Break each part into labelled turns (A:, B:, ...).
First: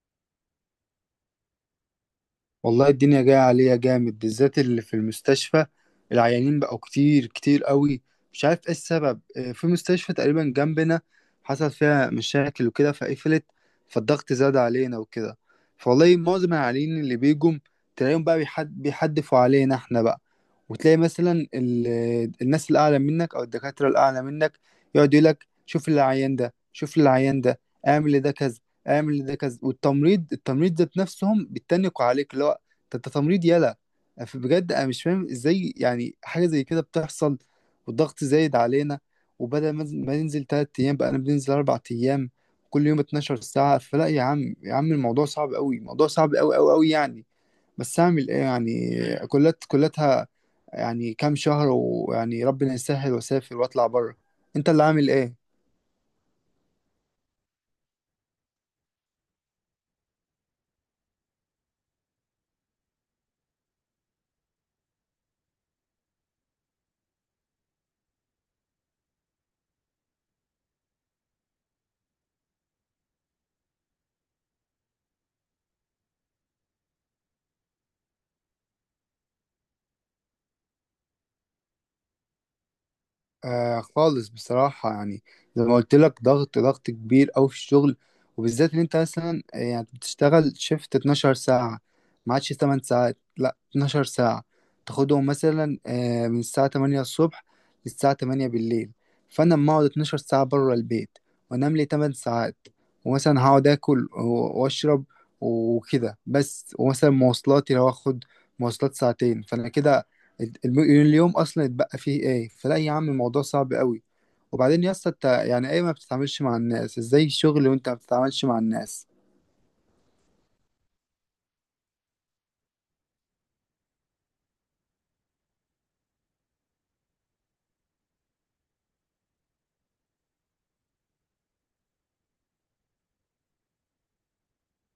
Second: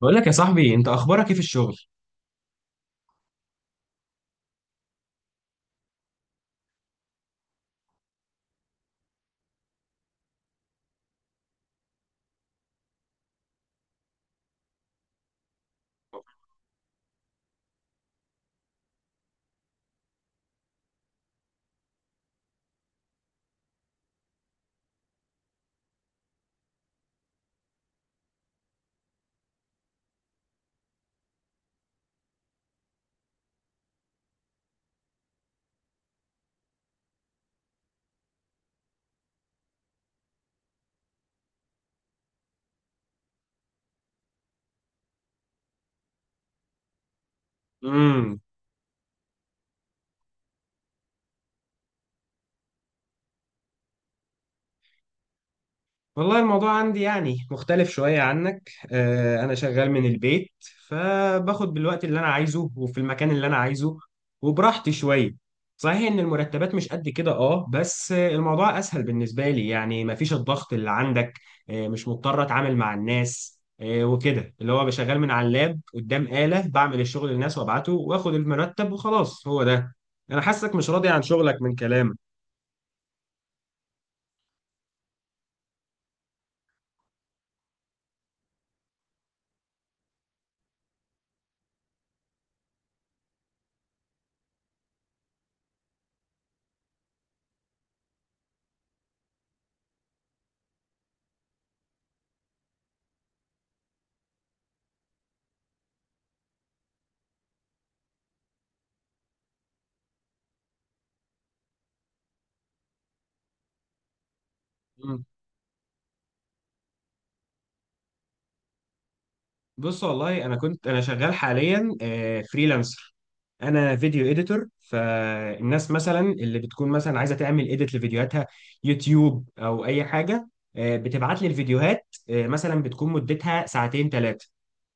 A: بقول لك يا صاحبي، انت اخبارك ايه في الشغل؟
B: والله الدنيا جاية عليا جامد، بالذات اللي في المستشفى. العيانين بقوا كتير كتير قوي. مش عارف ايه السبب. في مستشفى تقريبا جنبنا حصل فيها مشاكل وكده فقفلت، فالضغط زاد علينا وكده. فوالله معظم العيانين اللي بيجوا تلاقيهم بقى بيحدفوا علينا احنا بقى. وتلاقي مثلا الناس الأعلى منك أو الدكاترة الأعلى منك يقعد يقول لك شوف العيان ده شوف العيان ده، اعمل ده كذا اعمل ده كذا. والتمريض ذات نفسهم بيتنقوا عليك، اللي هو ده انت تمريض يالا. بجد انا مش فاهم ازاي يعني حاجه زي كده بتحصل، والضغط زايد علينا. وبدل ما ننزل تلات ايام بقى انا بننزل اربع ايام، كل يوم 12 ساعه. فلا يا عم يا عم، الموضوع صعب قوي، الموضوع صعب قوي قوي قوي يعني. بس اعمل ايه
A: امم.
B: يعني. كلاتها يعني كام شهر، ويعني ربنا يسهل واسافر واطلع بره. انت اللي عامل ايه؟
A: والله الموضوع عندي يعني مختلف شوية عنك، انا شغال من البيت، فباخد بالوقت اللي انا عايزه وفي المكان اللي انا عايزه وبراحتي شوية. صحيح ان المرتبات مش قد كده اه بس الموضوع اسهل بالنسبة لي، يعني مفيش الضغط اللي عندك. مش مضطر اتعامل مع الناس وكده، اللي هو بشغال من على اللاب قدام آلة، بعمل الشغل للناس وابعته واخد المرتب وخلاص، هو ده. انا حاسك مش راضي عن شغلك من كلامك.
B: آه خالص بصراحة يعني. زي ما قلت لك ضغط كبير أوي في الشغل. وبالذات إن أنت مثلا، يعني بتشتغل شيفت 12 ساعة، ما عادش 8 ساعات، لأ 12 ساعة. تاخدهم مثلا من الساعة 8 الصبح للساعة 8 بالليل. فأنا لما أقعد 12 ساعة بره البيت، وأنام لي 8 ساعات، ومثلا هقعد آكل وأشرب وكده بس، ومثلا مواصلاتي لو آخد مواصلات ساعتين، فأنا كده اليوم اصلا اتبقى فيه ايه. فلا يا عم الموضوع صعب قوي. وبعدين يا اسطى، انت يعني ايه ما بتتعاملش مع الناس؟ ازاي الشغل وانت ما بتتعاملش مع الناس؟
A: بص، والله انا كنت انا شغال حاليا فريلانسر. انا فيديو اديتور، فالناس مثلا اللي بتكون مثلا عايزه تعمل اديت لفيديوهاتها يوتيوب او اي حاجه، بتبعت لي الفيديوهات، مثلا بتكون مدتها ساعتين ثلاثه.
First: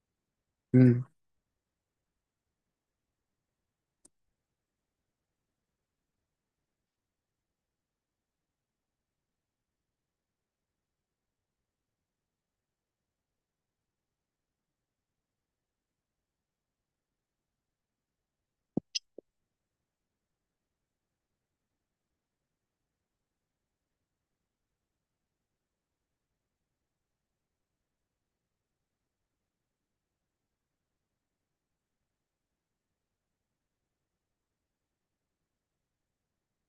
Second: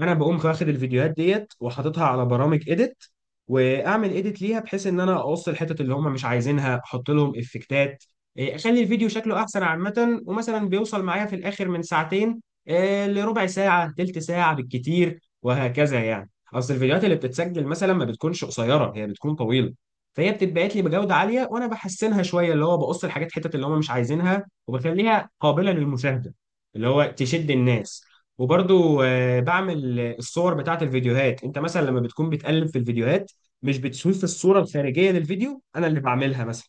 A: انا بقوم واخد
B: امم.
A: الفيديوهات ديت وحاططها على برامج اديت، واعمل اديت ليها، بحيث ان انا اقص الحتت اللي هم مش عايزينها، احط لهم افكتات، إيه، اخلي الفيديو شكله احسن عامه. ومثلا بيوصل معايا في الاخر من ساعتين، إيه، لربع ساعه تلت ساعه بالكتير، وهكذا. يعني اصل الفيديوهات اللي بتتسجل مثلا ما بتكونش قصيره، هي بتكون طويله، فهي بتتبعت لي بجوده عاليه وانا بحسنها شويه، اللي هو بقص الحاجات حتت اللي هم مش عايزينها، وبخليها قابله للمشاهده، اللي هو تشد الناس. وبرضو بعمل الصور بتاعت الفيديوهات. انت مثلا لما بتكون بتقلب في الفيديوهات، مش بتشوف الصورة الخارجية للفيديو؟ انا اللي بعملها مثلا.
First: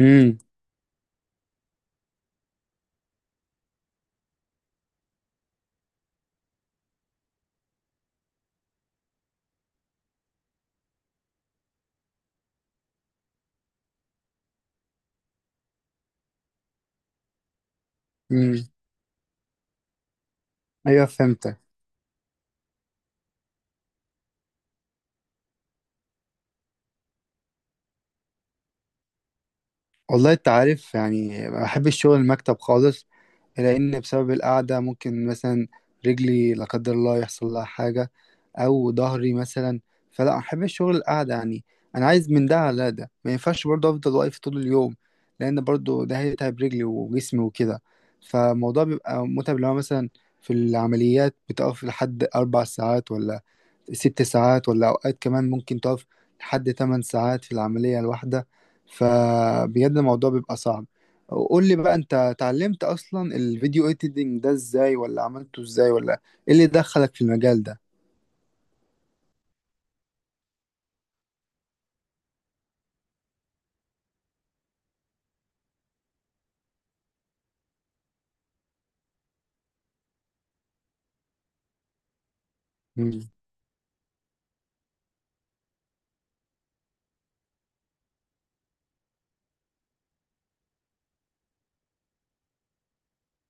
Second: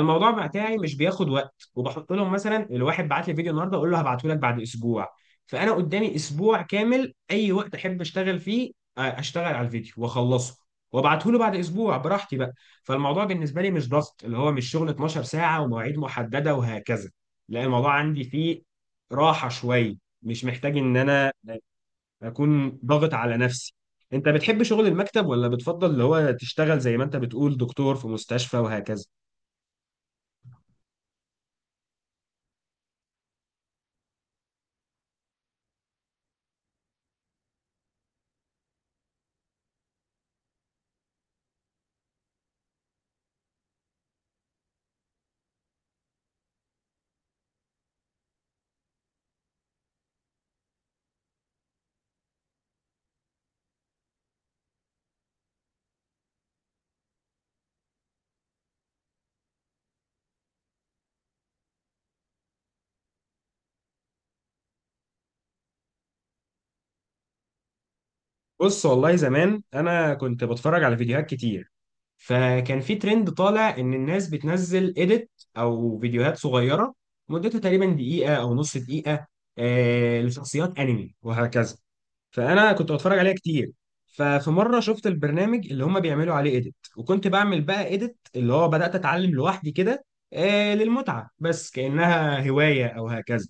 B: امم.
A: بتاعي مش بياخد وقت، وبحط لهم مثلا الواحد بعت لي فيديو النهارده اقول له هبعته لك بعد اسبوع، فانا قدامي اسبوع كامل اي وقت احب اشتغل فيه، اشتغل على الفيديو واخلصه وابعته له بعد اسبوع براحتي بقى. فالموضوع بالنسبه لي مش ضغط، اللي هو مش شغل 12 ساعه ومواعيد محدده وهكذا، لا الموضوع عندي
B: امم.
A: فيه راحه شويه، مش محتاج ان
B: ايوه
A: انا
B: فهمتك.
A: اكون ضاغط على نفسي. انت بتحب شغل المكتب ولا بتفضل اللي هو تشتغل زي ما انت بتقول دكتور في مستشفى وهكذا؟
B: والله انت عارف يعني ما بحب الشغل المكتب خالص، لأن بسبب القعدة ممكن مثلا رجلي لا قدر الله يحصل لها حاجة، أو ظهري مثلا. فلا أحب الشغل القعدة يعني. أنا عايز من ده على ده، ما ينفعش برضه أفضل واقف طول اليوم، لأن برضه ده هيتعب رجلي وجسمي وكده. فالموضوع بيبقى متعب. لو مثلا في العمليات بتقف لحد أربع ساعات ولا ست ساعات، ولا أوقات كمان ممكن تقف لحد تمن ساعات في العملية الواحدة. فبجد الموضوع بيبقى صعب. قول لي بقى، أنت اتعلمت أصلا الفيديو إيديتنج ده إزاي، ولا عملته إزاي، ولا إيه اللي دخلك في المجال ده؟
A: بص، والله زمان انا كنت بتفرج على فيديوهات كتير، فكان في ترند طالع ان الناس بتنزل اديت او فيديوهات صغيره مدتها تقريبا دقيقه او نص دقيقه، لشخصيات انمي وهكذا، فانا كنت بتفرج
B: مم.
A: عليها كتير. ففي مره شفت البرنامج اللي هم بيعملوا عليه اديت، وكنت بعمل بقى اديت، اللي هو بدات اتعلم لوحدي كده، للمتعه بس كانها هوايه او هكذا.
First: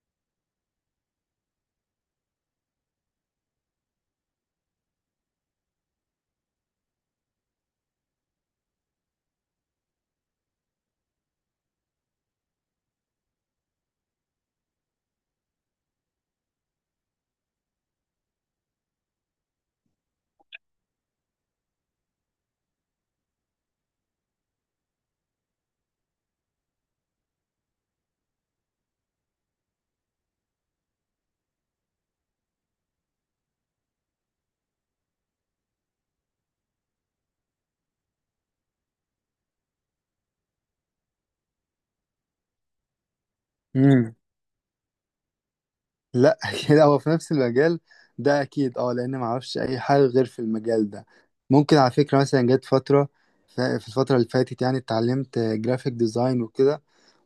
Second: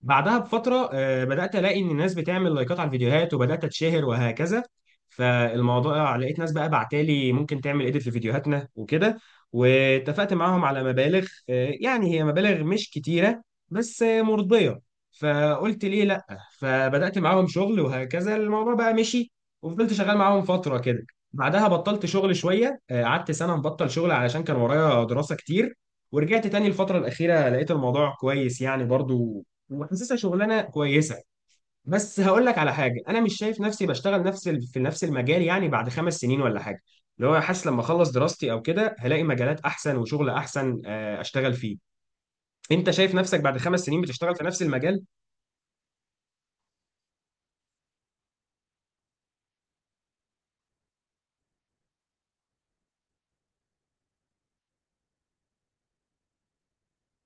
A: بعدها بفترة بدأت ألاقي إن الناس بتعمل لايكات على الفيديوهات وبدأت أتشهر وهكذا، فالموضوع لقيت ناس بقى بعتالي ممكن تعمل إيديت في فيديوهاتنا وكده، واتفقت معاهم على مبالغ، يعني هي مبالغ مش كتيرة بس مرضية، فقلت ليه لأ، فبدأت معاهم شغل وهكذا، الموضوع بقى مشي وفضلت شغال معاهم فترة كده. بعدها بطلت شغل شوية، قعدت سنة مبطل شغل علشان كان ورايا دراسة كتير. ورجعت تاني الفترة الأخيرة لقيت الموضوع كويس يعني برضو، وحاسسها شغلانه كويسه. بس هقول لك على حاجه، انا مش شايف نفسي بشتغل نفس في نفس المجال يعني بعد 5 سنين ولا حاجه، اللي هو حاسس لما اخلص دراستي او كده هلاقي مجالات احسن وشغل احسن، اشتغل فيه. انت شايف نفسك بعد 5 سنين
B: مم.
A: بتشتغل في نفس المجال؟
B: لا كده هو في نفس المجال ده أكيد. أه لأن معرفش أي حاجة غير في المجال ده. ممكن على فكرة مثلا جت فترة، في الفترة اللي فاتت يعني اتعلمت جرافيك ديزاين وكده.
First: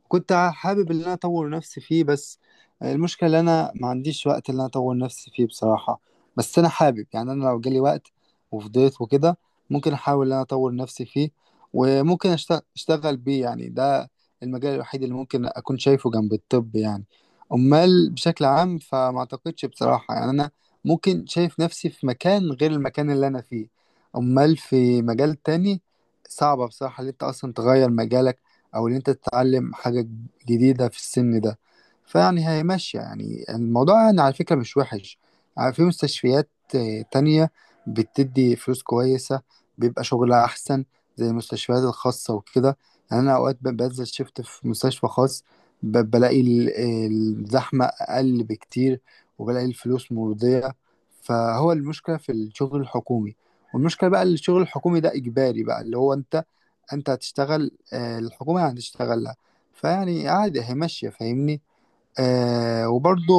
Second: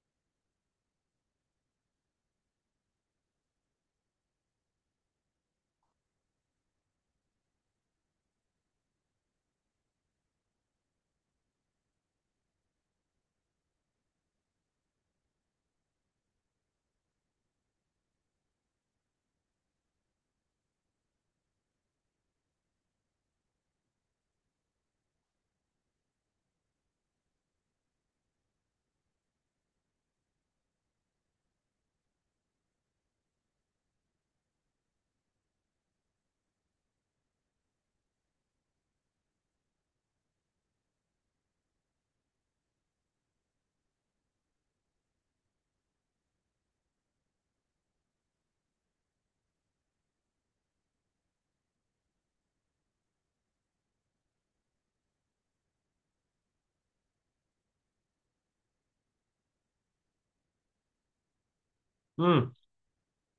B: كنت حابب ان انا اطور نفسي فيه، بس المشكله ان انا ما عنديش وقت ان انا اطور نفسي فيه بصراحه. بس انا حابب يعني، انا لو جالي وقت وفضيت وكده ممكن احاول ان انا اطور نفسي فيه، وممكن اشتغل بيه. يعني ده المجال الوحيد اللي ممكن اكون شايفه جنب الطب يعني. امال بشكل عام فما اعتقدش بصراحه، يعني انا ممكن شايف نفسي في مكان غير المكان اللي انا فيه؟ امال في مجال تاني؟ صعبة بصراحة اللي انت اصلا تغير مجالك، او ان انت تتعلم حاجة جديدة في السن ده. فيعني هي ماشية يعني، الموضوع يعني على فكرة مش وحش. في مستشفيات تانية بتدي فلوس كويسة، بيبقى شغلها أحسن، زي المستشفيات الخاصة وكده. يعني أنا أوقات بنزل شفت في مستشفى خاص، بلاقي الزحمة أقل بكتير، وبلاقي الفلوس مرضية. فهو المشكلة في الشغل الحكومي. والمشكلة بقى الشغل الحكومي ده إجباري بقى، اللي هو أنت انت هتشتغل، الحكومة هتشتغل لها. فيعني عادي هي ماشية، فاهمني. آه وبرضه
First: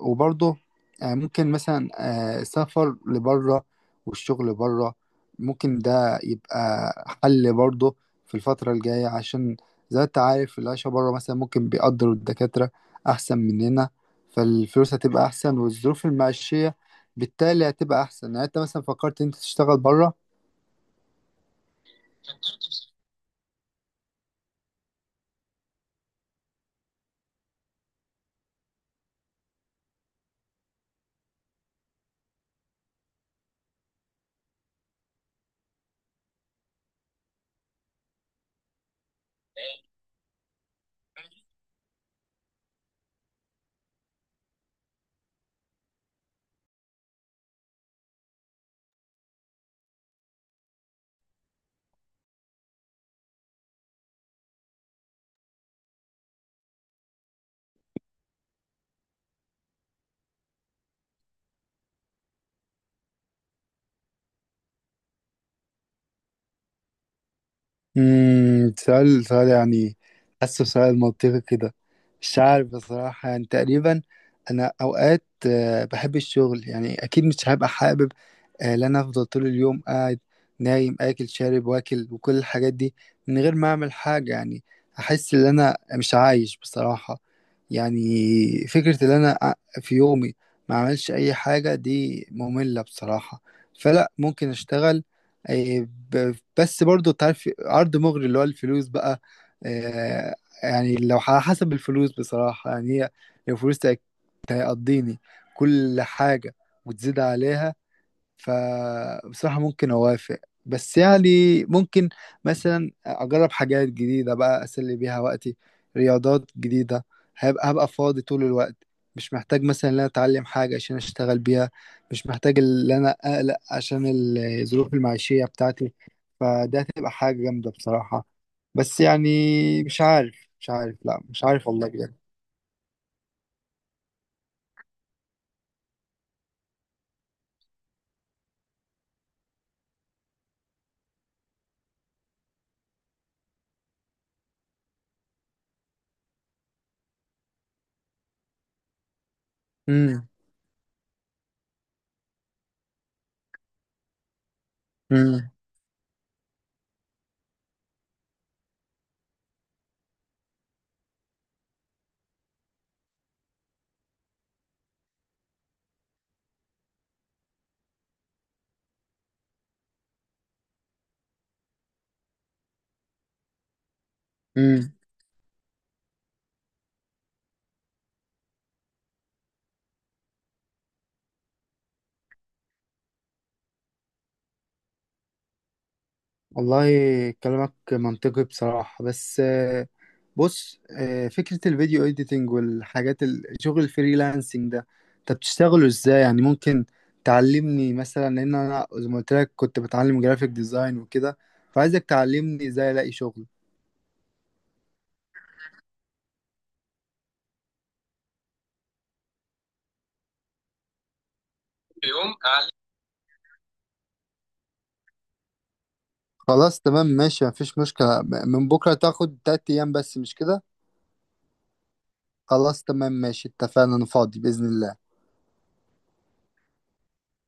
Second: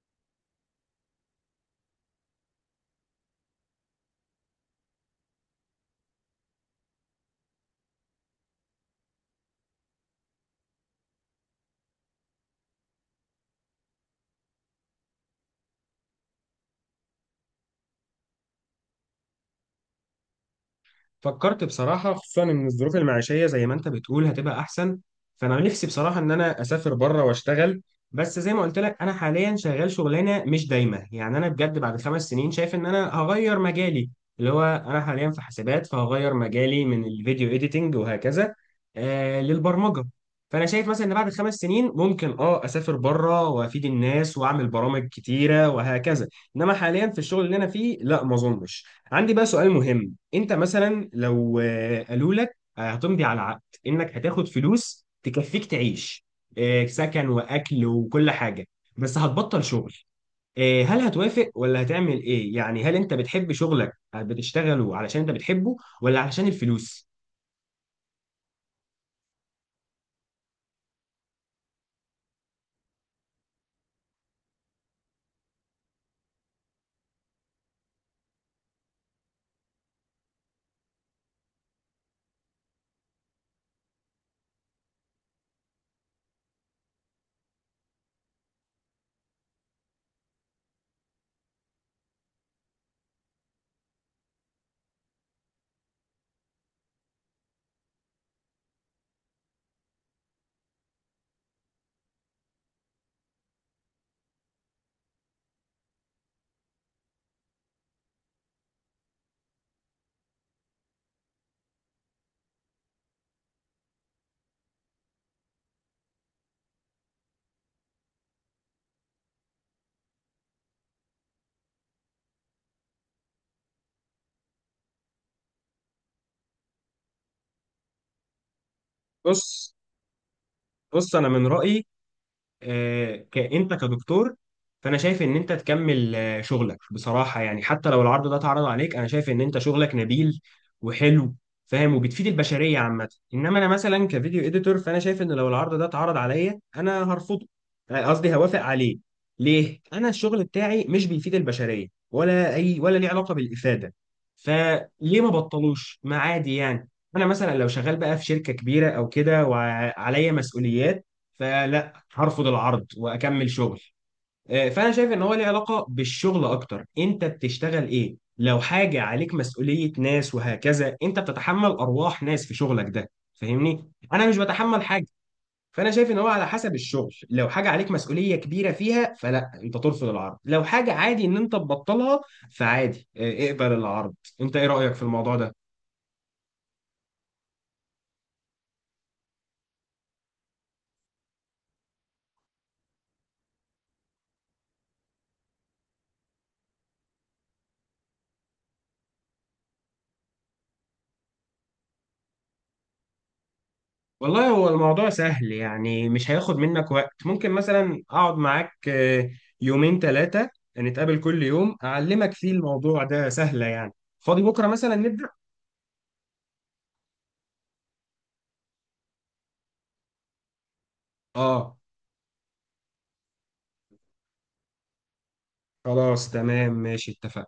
B: وبرضه آه ممكن مثلا آه السفر لبره والشغل بره، ممكن ده يبقى حل برضه في الفترة الجاية، عشان زي ما انت عارف العيشة بره مثلا ممكن بيقدروا الدكاترة أحسن مننا. فالفلوس هتبقى أحسن، والظروف المعيشية بالتالي هتبقى أحسن. يعني انت مثلا فكرت انت تشتغل بره؟
A: فكرت بصراحة، خصوصا إن الظروف المعيشية زي ما أنت بتقول هتبقى أحسن، فأنا نفسي بصراحة إن أنا أسافر بره وأشتغل. بس زي ما قلت لك، أنا حاليا شغال شغلانة مش دايمة، يعني أنا بجد بعد 5 سنين شايف إن أنا هغير مجالي، اللي هو أنا حاليا في حاسبات، فهغير مجالي من الفيديو إيديتنج وهكذا للبرمجة. فأنا شايف مثلا إن بعد 5 سنين ممكن أسافر بره وأفيد الناس وأعمل برامج كتيرة وهكذا، إنما حاليا في الشغل اللي أنا فيه لا، ما أظنش. عندي بقى سؤال مهم. انت مثلا لو قالوا لك هتمضي على عقد انك هتاخد فلوس تكفيك تعيش، سكن واكل وكل حاجه، بس هتبطل شغل، هل هتوافق ولا هتعمل ايه؟ يعني هل انت بتحب شغلك بتشتغله علشان انت بتحبه ولا علشان الفلوس؟
B: امم. سؤال يعني، حاسه سؤال منطقي كده. مش عارف بصراحة يعني. تقريبا أنا أوقات بحب الشغل يعني. أكيد مش هبقى حابب إن أنا أفضل طول اليوم قاعد نايم آكل شارب واكل وكل الحاجات دي من غير ما أعمل حاجة يعني. أحس إن أنا مش عايش بصراحة يعني. فكرة إن أنا في يومي ما أعملش أي حاجة دي مملة بصراحة. فلا ممكن أشتغل. إيه، بس برضو تعرف عرض مغري اللي هو الفلوس بقى. آه، يعني لو على حسب الفلوس بصراحة يعني، هي لو فلوس تقضيني كل حاجة وتزيد عليها، فبصراحة ممكن أوافق. بس يعني ممكن مثلا أجرب حاجات جديدة بقى أسلي بيها وقتي، رياضات جديدة. هبقى فاضي طول الوقت، مش محتاج مثلا إن أنا أتعلم حاجة عشان أشتغل بيها، مش محتاج إن أنا أقلق عشان الظروف المعيشية بتاعتي. فده هتبقى حاجة جامدة بصراحة. بس يعني
A: بص،
B: مش عارف
A: بص
B: لا
A: انا
B: مش
A: من
B: عارف
A: رايي
B: والله بجد.
A: انت كدكتور، فانا شايف ان انت تكمل شغلك، بصراحه يعني حتى لو العرض ده اتعرض عليك انا شايف ان انت شغلك نبيل وحلو، فاهم، وبتفيد البشريه عامه. انما انا مثلا كفيديو اديتور، فانا شايف ان لو العرض ده اتعرض عليا انا هرفضه، قصدي هوافق عليه. ليه؟ انا
B: امم.
A: الشغل بتاعي مش بيفيد البشريه ولا اي، ولا ليه علاقه بالافاده، فليه ما
B: امم.
A: بطلوش، ما عادي يعني. انا مثلا لو شغال بقى في شركه كبيره او كده وعليا مسؤوليات فلا، هرفض العرض واكمل شغل. فانا شايف ان هو ليه علاقه بالشغل اكتر، انت بتشتغل ايه لو حاجه عليك مسؤوليه ناس وهكذا، انت بتتحمل ارواح ناس في شغلك ده، فاهمني. انا مش بتحمل
B: امم.
A: حاجه، فانا شايف ان هو على حسب الشغل، لو حاجه عليك مسؤوليه كبيره فيها فلا انت ترفض العرض، لو حاجه عادي ان انت تبطلها فعادي اقبل العرض. انت ايه رايك في الموضوع ده؟
B: والله كلامك منطقي بصراحة. بس بص، فكرة الفيديو اديتنج والحاجات شغل الفريلانسنج ده انت بتشتغله ازاي يعني؟ ممكن تعلمني مثلا؟ لان انا زي ما قلت لك كنت بتعلم جرافيك ديزاين وكده. فعايزك تعلمني ازاي الاقي شغل.
A: والله هو الموضوع سهل، يعني مش هياخد منك وقت. ممكن مثلا اقعد معاك يومين ثلاثة، نتقابل كل يوم اعلمك
B: يوم
A: فيه،
B: أع-
A: الموضوع ده سهلة يعني. فاضي بكرة مثلا نبدأ.
B: خلاص تمام ماشي، مفيش مشكلة. من بكرة، تاخد تلات ايام بس مش كده.
A: اه،
B: خلاص تمام ماشي اتفقنا، انا فاضي بإذن الله.
A: خلاص تمام ماشي اتفقنا.